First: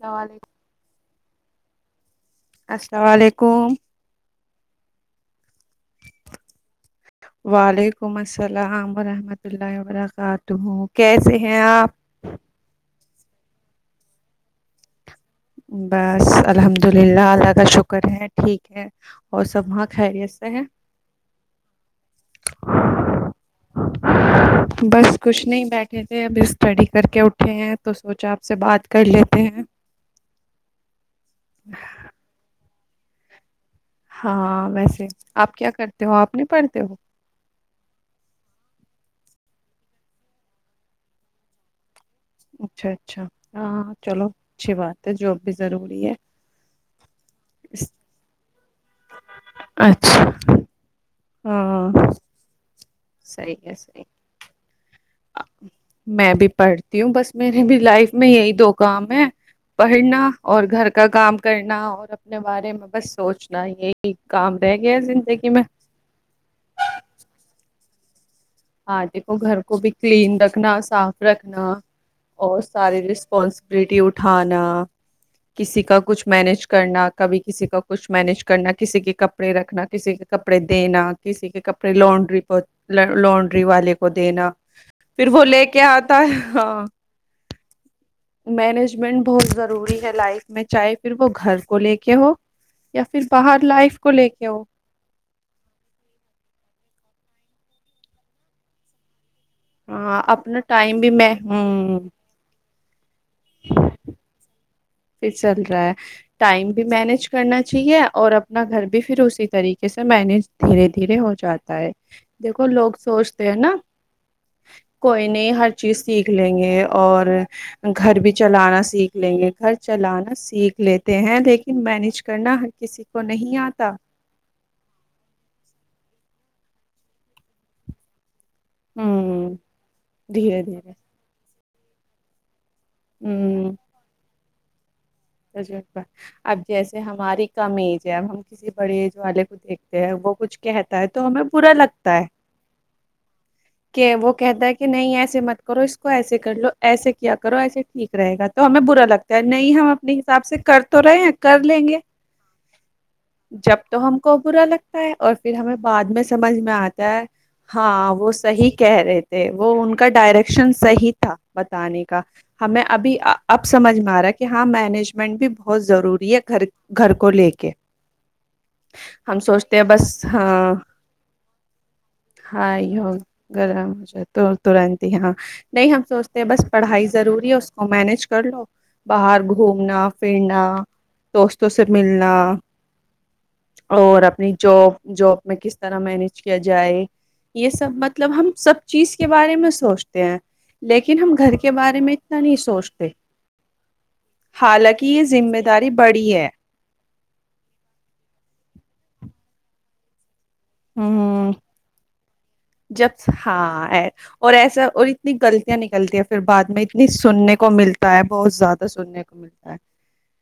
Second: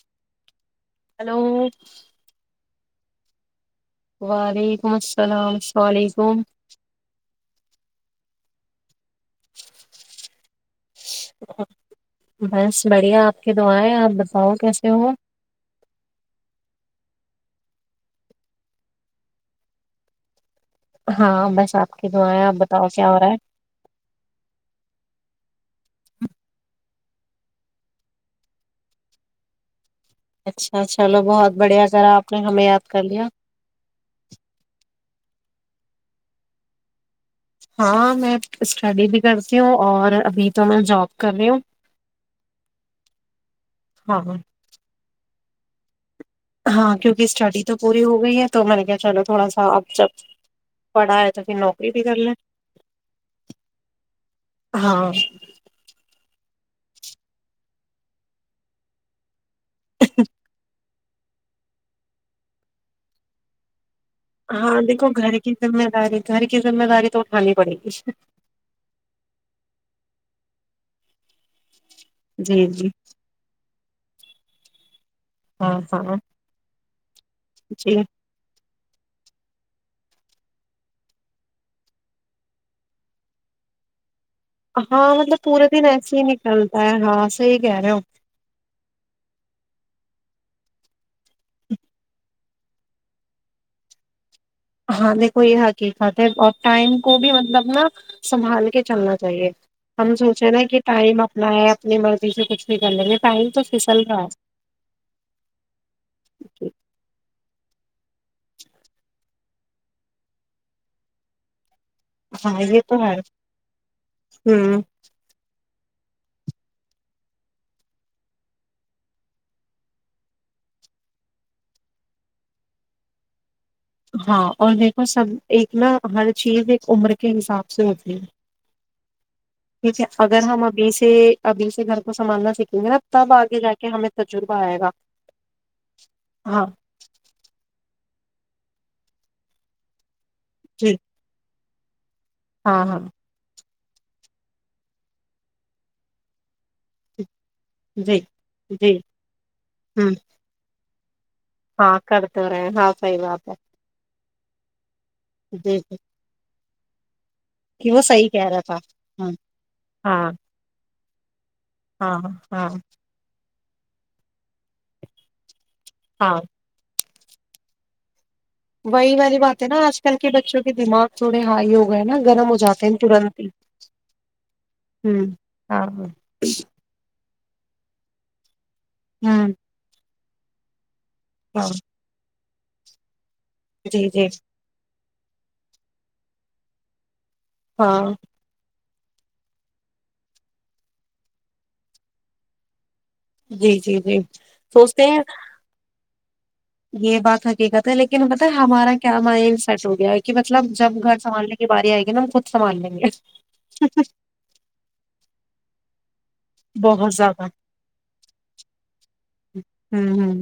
السلام علیکم ہلو السلام علیکم [unintelligible] وعلیکم السلام ورحمۃ اللہ وبرکاتہ کیسے ہیں آپ بس بڑھیا آپ کے دعیں آپ بتاؤ کیسے ہو بس الحمد للہ اللہ کا شکر ہے ٹھیک ہے اور سب وہاں خیریت سے ہے ہاں بس آپ کی دعائیں ہیں آپ بتاؤ کیا ہو رہا ہے بس کچھ نہیں بیٹھے تھے اب اسٹڈی کر کے اٹھے ہیں تو سوچا آپ سے بات کر لیتے ہیں اچھا چلو بہت بڑھیا کرا آپ نے ہمیں کرلیا ہاں ویسے آپ کیا کرتے ہو آپ نے پڑھتے ہو ہاں میں اسٹڈی بھی کرتی ہوں اور ابھی تو میں جاب کر رہی ہوں اچھا اچھا ہاں چلو اچھی بات ہے جو بھی ضروری ہے ہاں کیونکہ اسٹڈی تو اس- پوری ہو گئی ہے تو میں نے کیا چلو تھوڑا سا اب جب اچھا پڑھا ہے تو پھر نوکری بھی ہاں کر لیں صحیح ہے صحیح ہاں میں بھی پڑھتی ہوں بس میرری بھی لائف میں یہی دو کام ہے پڑنا اور گھر کا کام کرنا اور اپنے بارے میں بس سوچنا یہی کام رہ ہاں گیا دیکھو گھر زندگی کی میں ذمہ داری گھر کی ذمہ داری تو اٹھانی پڑے گی ہاں دیکھو گھر کو بھی کلین رکھنا صاف رکھنا اور جی جی سارے رسپانس بلٹی اٹھانا ہاں کسی کا ہاں کچھ مینج کرنا کبھی کسی کا جی کچھ مینج کرنا کسی کے کپ کڑے رکھنا کسی کے کپڑے دینا کسی کے کپڑے لونڈری پہ لڈ والے کو ہاں مطلب لے پورے کے دن ایسے آتا ہی ہے نکلتا ہے ہاں صحیح کہہ رہے ہو مینجمنٹ بہت ضروری ہے لائف میں چاہے پھر وہ گھر کو لے کے ہو یا پھر باہر لائف کو لے کے ہو ہاں دیکھو یہ حقیقتات ہے اور ٹائم کو بھی مطلب نا سنبھال کے چلنا چاہیے ہم ہاں سوچے اپنا نا کہ بھی ٹائم میں اپنا ہے اپنی ہوں مرضی سے کچھ بھی کر لیں گے ٹائم تو پھسل رہا ہے پھر چل رہا ہے ٹائم بھی مینج کرنا چاہیے اور اپنا گھر بھی پھر اسی طریقے سے مینیج دھیرے دھیرے ہو جاتا ہے ہاں دیکھو یہ لوگ تو سوچتے ہے نا ہوں کوئی نہیں ہر چیز سیکھ لیں گے اور گھر بھی چلانا سیکھ لیں گے گھر چلانا سیکھ لیتے ہیں لیکن مینج کرنا ہر کسی کو نہیں آتا ہاں اور میری کو سب ایک نہ ہم چیز ایک عمر کے حساب سے ہوتی ہے ہممم ٹھیک ہے اگر ہم ابھی سے ابھی گھر کو سنھالنا سیکھ [unintelligible] گے نہ تب آگے ہ جا کے ہمیں سے تجربہ آئے گا تجربہ اب ہاں جیسے ہماری کمیز جب ہم کسی بڑے جو والے کو دیکھتے ہیں وہ کچھ جی کہتا ہے تو ہمیں [unintelligible] پا لگتا ہے [unintelligible] ہاں ہاں [unintelligible] کہ وہ کہتا ہے کہ نہیں ایسے مت کرو اس کو ایسے کر لو ایسے کیا کرو ایسے ٹھیک جی رہےا تو ہمیں جی برا لگتا ہے نہیں ہم [unintelligible] ہوں اپنے حساب سے کر [unintelligible] تو رہ [unintelligible] ہاں کرتے رہے ہیں ہاں فائی واپ کبورا ل [unintelligible] اور پھر ہمیں بعد میں سمجھ میں آتا [unintelligible] [unintelligible] کہ ہاں صحیح وہ رہا صحی تھا کہہ رہے ہاں تھے وہ ان کا ہاں ڈائریکشن صحی تھا بتانے ہاں کا ہاں ہمیں ابھی اب سمجھ میں آ رہا ہے کہ ہاں میں [unintelligible] مجمنٹ بھی ب [unintelligible] بہت ضروری ہاں ہے گھر گھر کولی کے وہی والی ہم بات ہے سوچتے نا ہیں آج کل بس کے بچوں کے ہاں دماغ تھوڑے ہائی ہو گئے نا گرم ہو جاتے ہیں ہی ہو ترنت ہی گر مھے تو ترنت ہی ہوں ہاں ہاں نہیں ہم ہوں سوچتے ہیں بس پڑھائی ضرور اس کو مینج کر لو باہر ہاں نا پھرنا دوستوں سے ملنا جی اور جی اپنی جو جاب میں کس طرح مینج کیا جائے یہ سب ہاں مطلب ہم سب چیز کے بارے میں سوچتے ہیں لیکن ہم گھر کے بارے میں اتنا نہیں سوچتے جی جی جی سوچتے حالانکہ ہیں یہ ذمہ داری پڑھی ہے یہ بات حقیقت ہے لیکن بتہے ہمارا کیا مائنڈ سیٹ ہو گیا ہے کہ مطلب جب ہ گھر سنبھالنے کی باری آئے گی نا ہم خود سنبھال لیں گے جب ہاں اور ایسا اور اتنی غلطیاں نہیں چلتی ہے پھر بعد میں اتنی بہت زیادہ سننے کو ملتا ہے بہت زیادہ سننے کو ملتا ہے ہوں ہوں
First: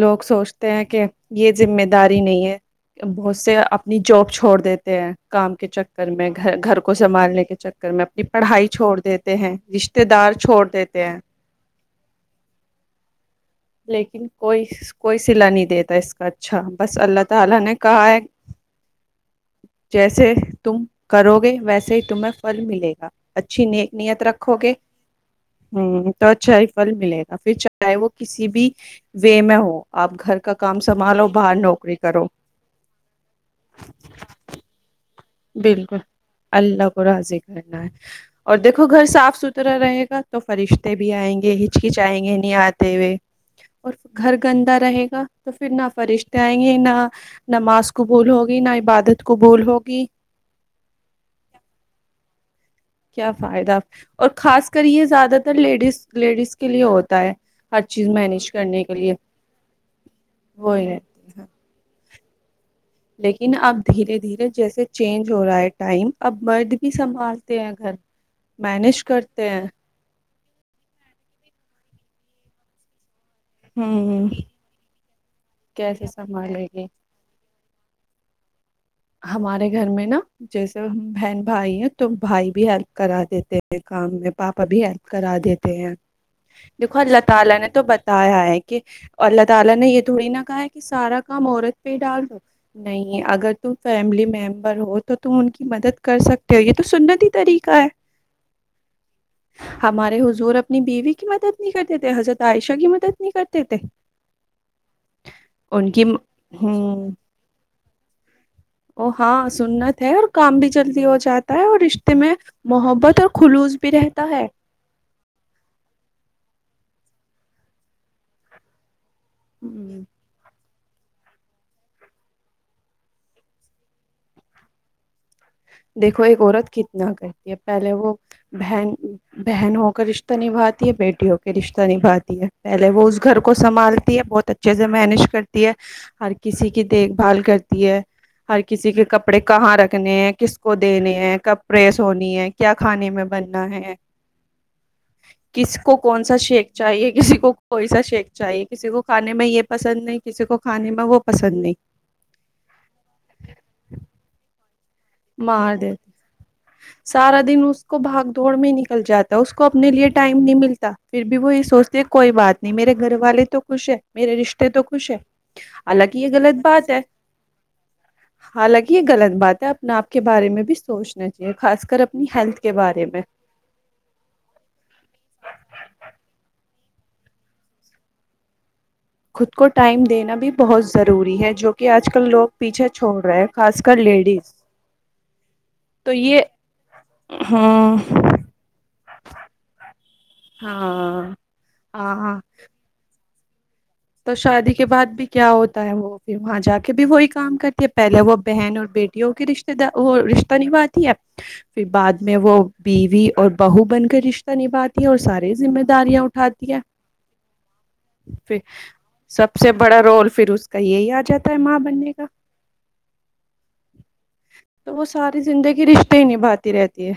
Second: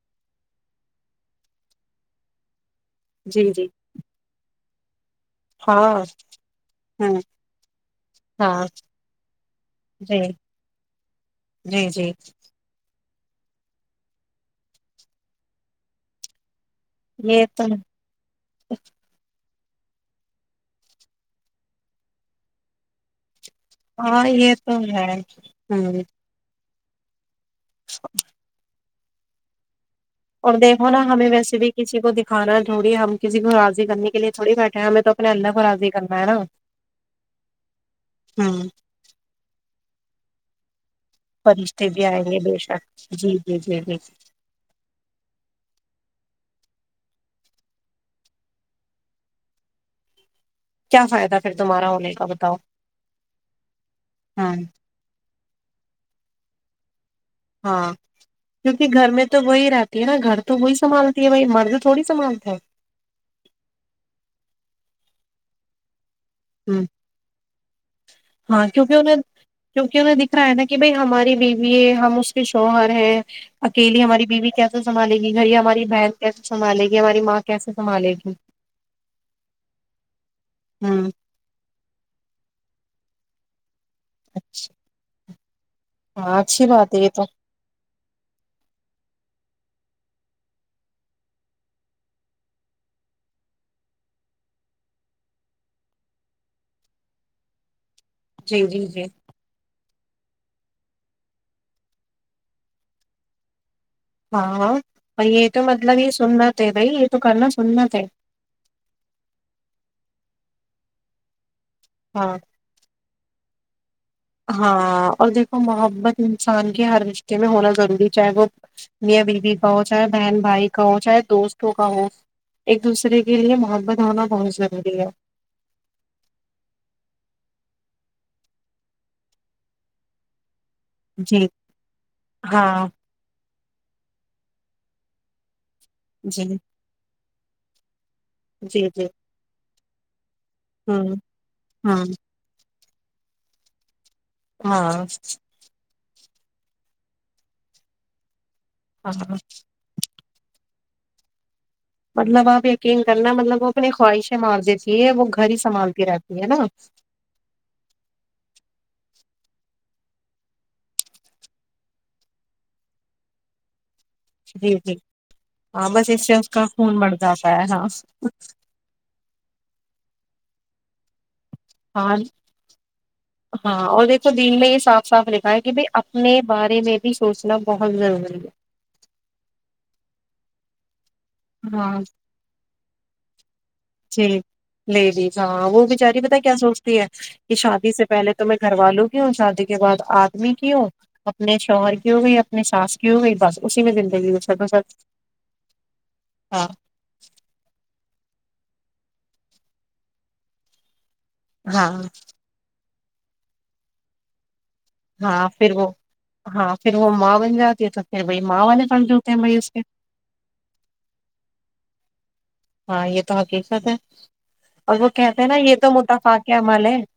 لوگ سوچتے ہیں کہ یہ ذمہ داری نہیں ہے بہت جی سے جی اپنی جاب چھوڑ دیتے [inaudible] کام کے ہاں چکر میں گ گھر کو ہوں سنبھالنے کے چکر میں اپنی ہاں پڑھائی چھوڑ دیتے ہیں رشتے جی دار چھوڑ دیتے ہیں جی جی لیکن کوئی کوئی سلا نہیں دیتا اس کا اچھا بس اللہ یہ تعالی تو نے کہا ہے جیسے تم کرو گے ویسے ہی تمہیں فھل ملے گا اچھی ن نیت ہاں یہ رکھو گے تو ہے ہوں تو اچھا پھل ملے گا پھر چاہے وہ کسی بھی وے میں ہو آپ گھر کا اور کام دیکھو نا سنبھالو ہمیں باہر ویسے بھی نوکری کسی کو کرو دکھانا ہے تھوڑی ہم کسی کو راضی کرنے کے لیے تھوڑی بیٹھے ہیں ہمیں تو اپنے اللہ کو راضی بالکل کرنا ہے نا اللہ کو راضی کرنا ہے اور ہوں دیکھو گھر صاف ستھرا رہے گا تو فرشتہ بھی آئیں گے ہچ فرشتے کچ بھی آئیں گے نہیں بے آتے شک ہوئے جی جی جی اور جی گھر گندا رہے گا تو پھر نا فرشتے آئیں گے نہ نماز کو بول ہوگی نہ عبادت کو بول ہوگی کیا فائدہ پھر تمہارا ہونے کا بتاؤ کیا فائدہ اور ہاں خاص کر یہ زیادہ تو لیڈیز لیڈز کے لیے ہوت ہاں کیونکہ گھر میں تو وہی رہتی ہے نا گھر تو وہی سنبھالتی ہے بھائی مرض تھوڑی سمانت ہے لیکن اب دھیرے دھیرے جیسے چینج ہو رہا ہے ٹائم اببرد ہوں کی سمھال تے ہیں گھر ہاں کیونکہ مینج ان نے کرتے ہیں کیونکہ ان نے رہا ہے نا کہ بھائی ہماری بیوی ہے ہم اس کے شوہر ہیں اکیلی ہماری ہوں بیوی کیسے سنبھالے گی گڑی ہماری بہن کیسے سنبھالے گی ہماری ماں کیسے سنبھالے گی ہمارے گھر میں نا جیسے ہوں بہن بھائی ہیں تو بھائی بھی ہیلپ کرا دیتے ہیں کام میں پاپا بھی ہیلپ کرا دتے ہاں اچھی بات ہے یہ اللہ تو تعالی نے تو بتایا ہے کہ تعالی نے یہ تھوڑی نہ کہا ہے کہ سارا کام عورت پہ ڈال دو نہیں اگر تم فیملی ممبر ہو تو تم ان کی مدد کر سکتے ہو یہ تو سنتی طریقہ ہے جی جی جی ہمارے حضور اپنی بیوی کی مدد نہیں کرتے تھے حضرت عائشہ کی مدد نہیں کرتے تھے ہاں یہ تو ان مطلب کی یہ م... سننا تھے بھائی یہ ہوں تو کرنا سننا تھے ہاں سنت ہے اور کام بھی جلدی ہو جاتا اور رشتے میں ہاں محبت اور خلوص بھی رہتے ہاں اور دیکھو محبت انسان کہ ہر رشتے میں ہونا ضروری ہے چاہے وہ میا بیوی بہت ہ چاہ بہن بھائی کا ہو چاہے دوستوں کا ہو ایک دوسرے کے لیے محبت ہونا بہت ضروری ہے دیکھو ایک عورت کتنا کرتی ہے پہلے وہ بہن بہن ہو کر رشتہ نبھاتی بیٹیوں جی کے رشتہ نبھاتی ہے ہاں پہلے وہ اس گھر کو کو سنبالتی ہے بہت اچھے سے مینیج کرتی ہے ہر جی کسی کی دیکھ بھال کرتی ہے ہر جی کسی کے جی کپڑے کہاں رکھ نے کو دینے ہوں ہیں کب پریس ہاں ہونی ہے کیا کھانے میں بننا ہے ہاں کس کو کون سا شیک چاہیے کسی کو کوئی سا شیک چاہیے کسی کو کھے ہاں میں یہ پسند نہیں کسی کو کھانے میں وہ پسند نہیں مطلب آپ یقین کرنا مطلب وہ اپنی خواہشیں مار دی تھے مار دیتے سارا دن اس کو بھاگ دوڑ میں نکل جاتا اس کو اپنے لیے ٹائم نہیں ملتا پھر بھی وہ یہ سوچتے کوئی بات نہیں میرے گھر والے تو خوش ہے میرے رشتے جی تو جی خوش ہے ہاں بس حالانکہ اس یہ سے اس غلط کا بات خون ہے بڑھ جاتا ہے ہاں حالانکہ یہ غلط بات ہے ناپ کے بارے میں بھی سوچنے ہاں ہاں اور دیکھو دل میں یہ صاف صاف لکھا ہے کہ بھ اپنے بارے میں بھی سوچنا بہت ضروری ہے خود کو ٹائم دینا بھی بہت ضروری ہے جو کہ آج کل لوگ پیچھے چھوڑ رہے ہیں خاص کر جی لیڈیز لیڈیز ہاں وہ تو بچاری بت یہ کیا سوچتی ہے کہ شادی ہاں سے پہلے تو میں گھر والوں کی ہوں شادی کے بعد آدمی کی ہوں ہاں اپنے شوہر کی ہو ہاں گئی اپنی ساس کی ہو گئی بس اسی میں تو زندگی سب شادی سب کے بعد بھی کیا ہوتا ہے وہ پھر وہاں ہاں جا کے بھی وہی کام کرتی ہے پہلے وہ بہن اور بیٹیوں کے رشتے دار رشتہ نبھاتی ہے پھر ہاں بعد میں وہ بیوی اور بہو بن کر رشتے ہاں پھر وہ اٹھاتی ہاں ہے پھر وہ ماں بن جاتی ہے تو پھر وہی ماں والے فرض ہوتے ہیں سب بھائی اس سے کے بڑا رول پھر اس کا یہی آ جاتا ہے ماں بننے کا ہاں یہ تو حقیقت ہے تو اور وہ کہتے ساری ہیں نا یہ زندگی تو رشتے ہی متفع کے نبھاتی عمل ہے رہتی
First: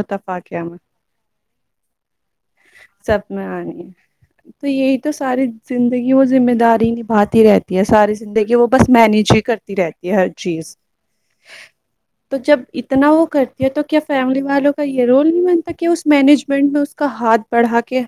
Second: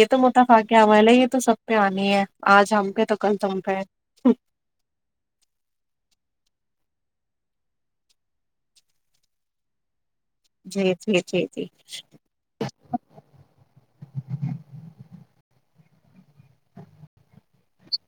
یہ تو متفاعق میں عمل ہے یہ تو سب پہ آنی ہے آج ہم پہ تو سب کل میں تم پہ ہے آنی تو یہی تو ساری زندگی وہ ذمہ داری نبھاتی رہتی ہے ساری زندگی وہ بس مینیج ہی کرتی رہتی ہے ہر چیز جی جی جی جی تو جب اتنا وہ کرتی ہے تو کیا فیملی والوں کا یہ رول نہیں بنتا کہ اس مینجمنٹ میں اس کا ہاتھ بڑھا کے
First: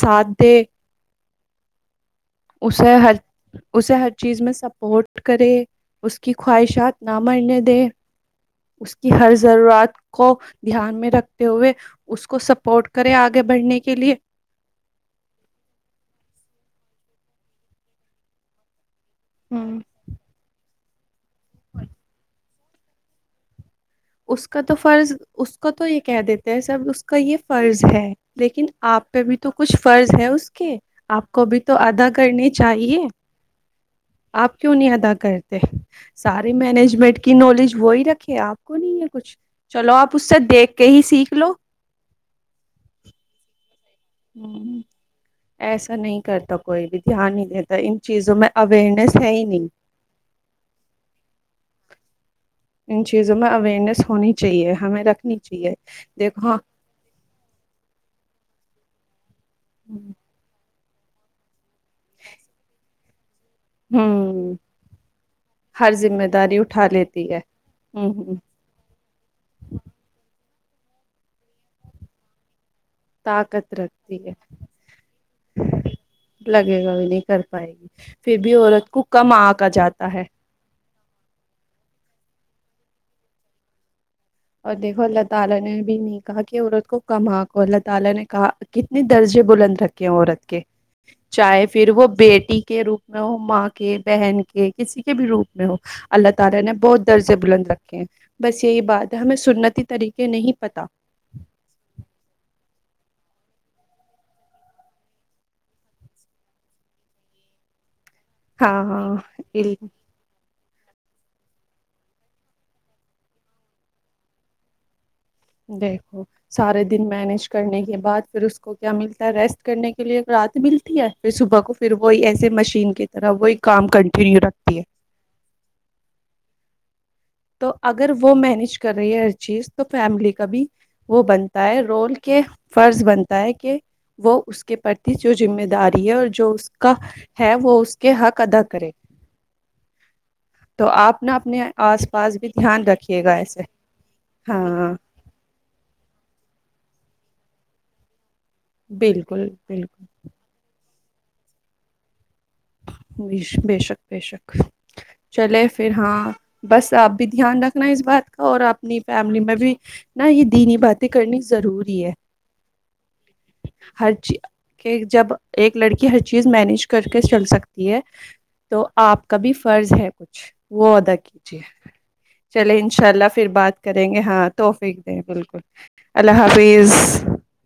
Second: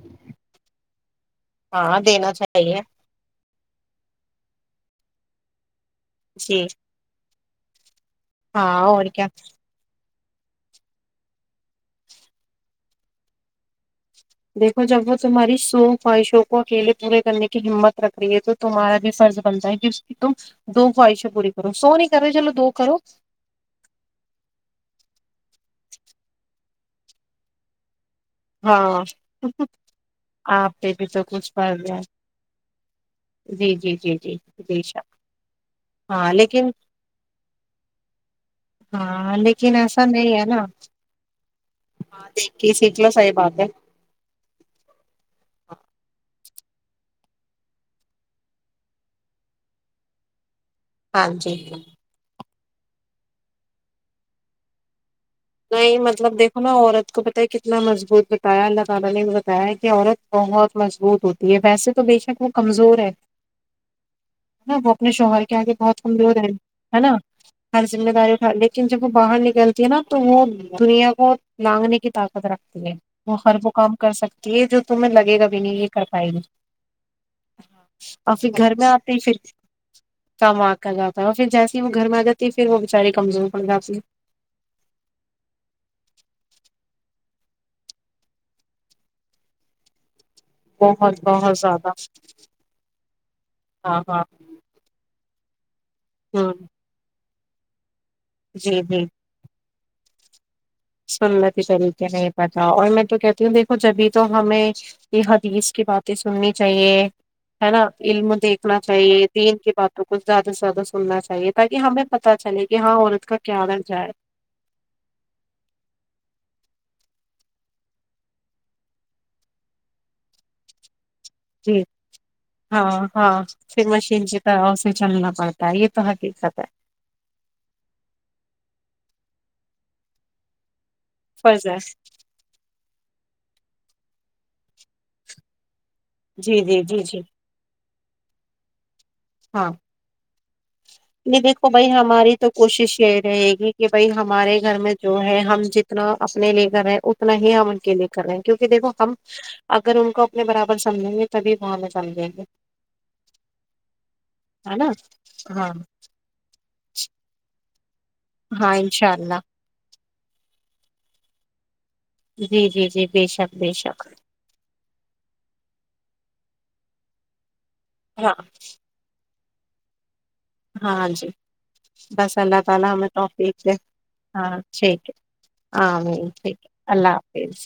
ساتھ دے ہاں دینا چاہیے اسے ہر اسے ہر چیز میں سپورٹ کرے اس کی جی خواہشات نہ منی د ہاں اس اور کی کیا ہر ضرورت کو دھیان میں رکھتے ہوئے اس کو سپورٹ کرے آگے بڑھنے کے لیے دیکو جب وہ تمہاری سو خواہشوں کو اکیلے پورے کرنے کی ہمت رکھ رہی ہے تو تمہارا بھی فرض بنتا ہے ہوں کہ اس کی تو دو ہوائی شک بوری کرو سو نہیں کر رہ چل دو کرو اس کا تو فرض اس کو تو یہ کہہ دیتے ہیں سب اس کا یہ فرض ہے لیکن ہاں آپ پہ بھی تو کچھ فرض ہے اس آپ کے پہ بھی تو آپ کو کچھ بھی پڑ تو گیا ادا کرنے چاہیے جی جی جی جی آپ کیوں جی نہیں شا ادا کرتے ہاں سارے لیکن مینجمنٹ کی نالج وہی رکھے آپ کو نہیں ہے ہاں کچھ لیکن چلو ایسا آپ اس نہیں سے ہے نا دیکھ کے ہی سیکھ لو ہاں د کل صاحب آات ہے ہوں، ایسا نہیں کرتا کوئی بھی دھیان نہیں دیتا ان چیزوں میں اورنیس ہے ہی نہیں ہاں جی ان چیزوں میں اوئیرنیس ہونی چاہیے ہمیں رکھنی چاہیے نہیں مطلب ہاں دیکھو نا عورت کو پتا ہے کتنا مضبوط بتایا الگ س ہے کہ ہوں عورت بہت مضبوط ہوتی ہے ویسے تو بے شک وہ کمزور ہے ہوں، ا وہ اپنے شوہر کے آگے ہر بہت ذمہ کمزور ہے داری اٹھا ہے نا لیتی ہر ہ ذمہ داری ہ اٹھا لیکن جب وہ باہر نکلتی ہے نا وہ دنیا کو لانگنے کی طاقت رکھ وہ ہر وہ طاقت کام کر رکھتی سکتی ہے جو تمہیں لگے گا بھی نہیں یہ کر پائے گی لگے گا بھی نہیں کر پائے گی اور پھر بھی گھر میں عورت کو آتے ہی کم پھر آنکا جاتا ہے کام آ کر جاتا ہے پھر جیسے ہی میں گھر میں آ جاتی پھر وہ بچارے کمزور پڑ گا اپنے [inaudible] کے بہت بہت چاہے زیادہ پھر وہ بیٹی کے روپ میں وہ ماں کے ہاں ہاں بہن کے کسی کے بھی روپ ب [unintelligible] اللہ ہوں تعالی نے بہت درج سےب بلند ت [unintelligible] بس یہی جی بات [unintelligible] ہمیں سنتی طریقے نہیں پتا سننے کے طریقے نہیں پتا اور میں تو کہتی ہوں دیکھو جبھی تو ہمیں یہ حدیث کی باتیں سننی چاہیے ہے نا علم دیکھنا ہاں ہاں چاہیے دین کی علم، باتوں کو زیادہ زیادہ سننا چاہیے تاکہ ہمیں پتہ چلے کہ ہاں عورت کا کیا درجہ ہے دیکھو سارے دن مینج کرنے کے بعد پھر اس کو کیا ملتا ہے ریسٹ کرنے کے لیے رات ملتی ہے پھر صبح کو جی پھر وہی ایسے ہاں مشین کی طرح ہاں وہی پھر کام مشین کی کنٹینیو رکھتی طرح ہے سے چلنا پڑتا ہے یہ تو حقیقت ہے تو اگر وہ مینج کر رہی ہے ہر چیز تو فیملی کا بھی وہ بنتا ہے رول کے فرض بنتا ہے کہ وہ اس کے پرتی جو ذمہ دار اور جو جی اس جی کا جی جی ہے وہ اس کے حق ادا کرے ہاں تو آپ نہ نہیں اپنے دیکھو بھائی آس ہماری پاس بھی تو دھیان کوشش یہی رکھیے گا رہے ایسے گی کہ بھائی ہمارے گھر ہاں میں جو ہے ہم جتنا اپنے لیے کر رہ ہے اتنا ہی ہم ان کے لیے کر رہے ہیں کیونکہ دیکھو ہم بالکل اگر ان بالکل کو اپنے برابر سے سمجھیں گے تبھی وہاں ہم سمجھیں گے بے شک بے شک ہے نا چلے ہاں پھر ہاں بس آپ بھی دھیان رکھ نہیں بات کا اور ہاں اپنی انشاء اللہ فیملی میں بھی نہ یہ دین ہی بات کرنی ضرور ہے جی جی جی بے شک بے شک ہر چ کہ جب ایک لڑکی ہر چیز مینج کر کے چل سکتا ہے ہاں تو آپ کبھی فرض ہے کچھ وہ ہاں ادا جی کیجیے بس اللہ چلے تعالی ہمیں انشاء اللہ پھر توفیق دے بات کریں گے ہاں توفیک ٹھیک دیں ہے بالکل آمین اللہ ٹھیک ہے حافظ اللہ حافظ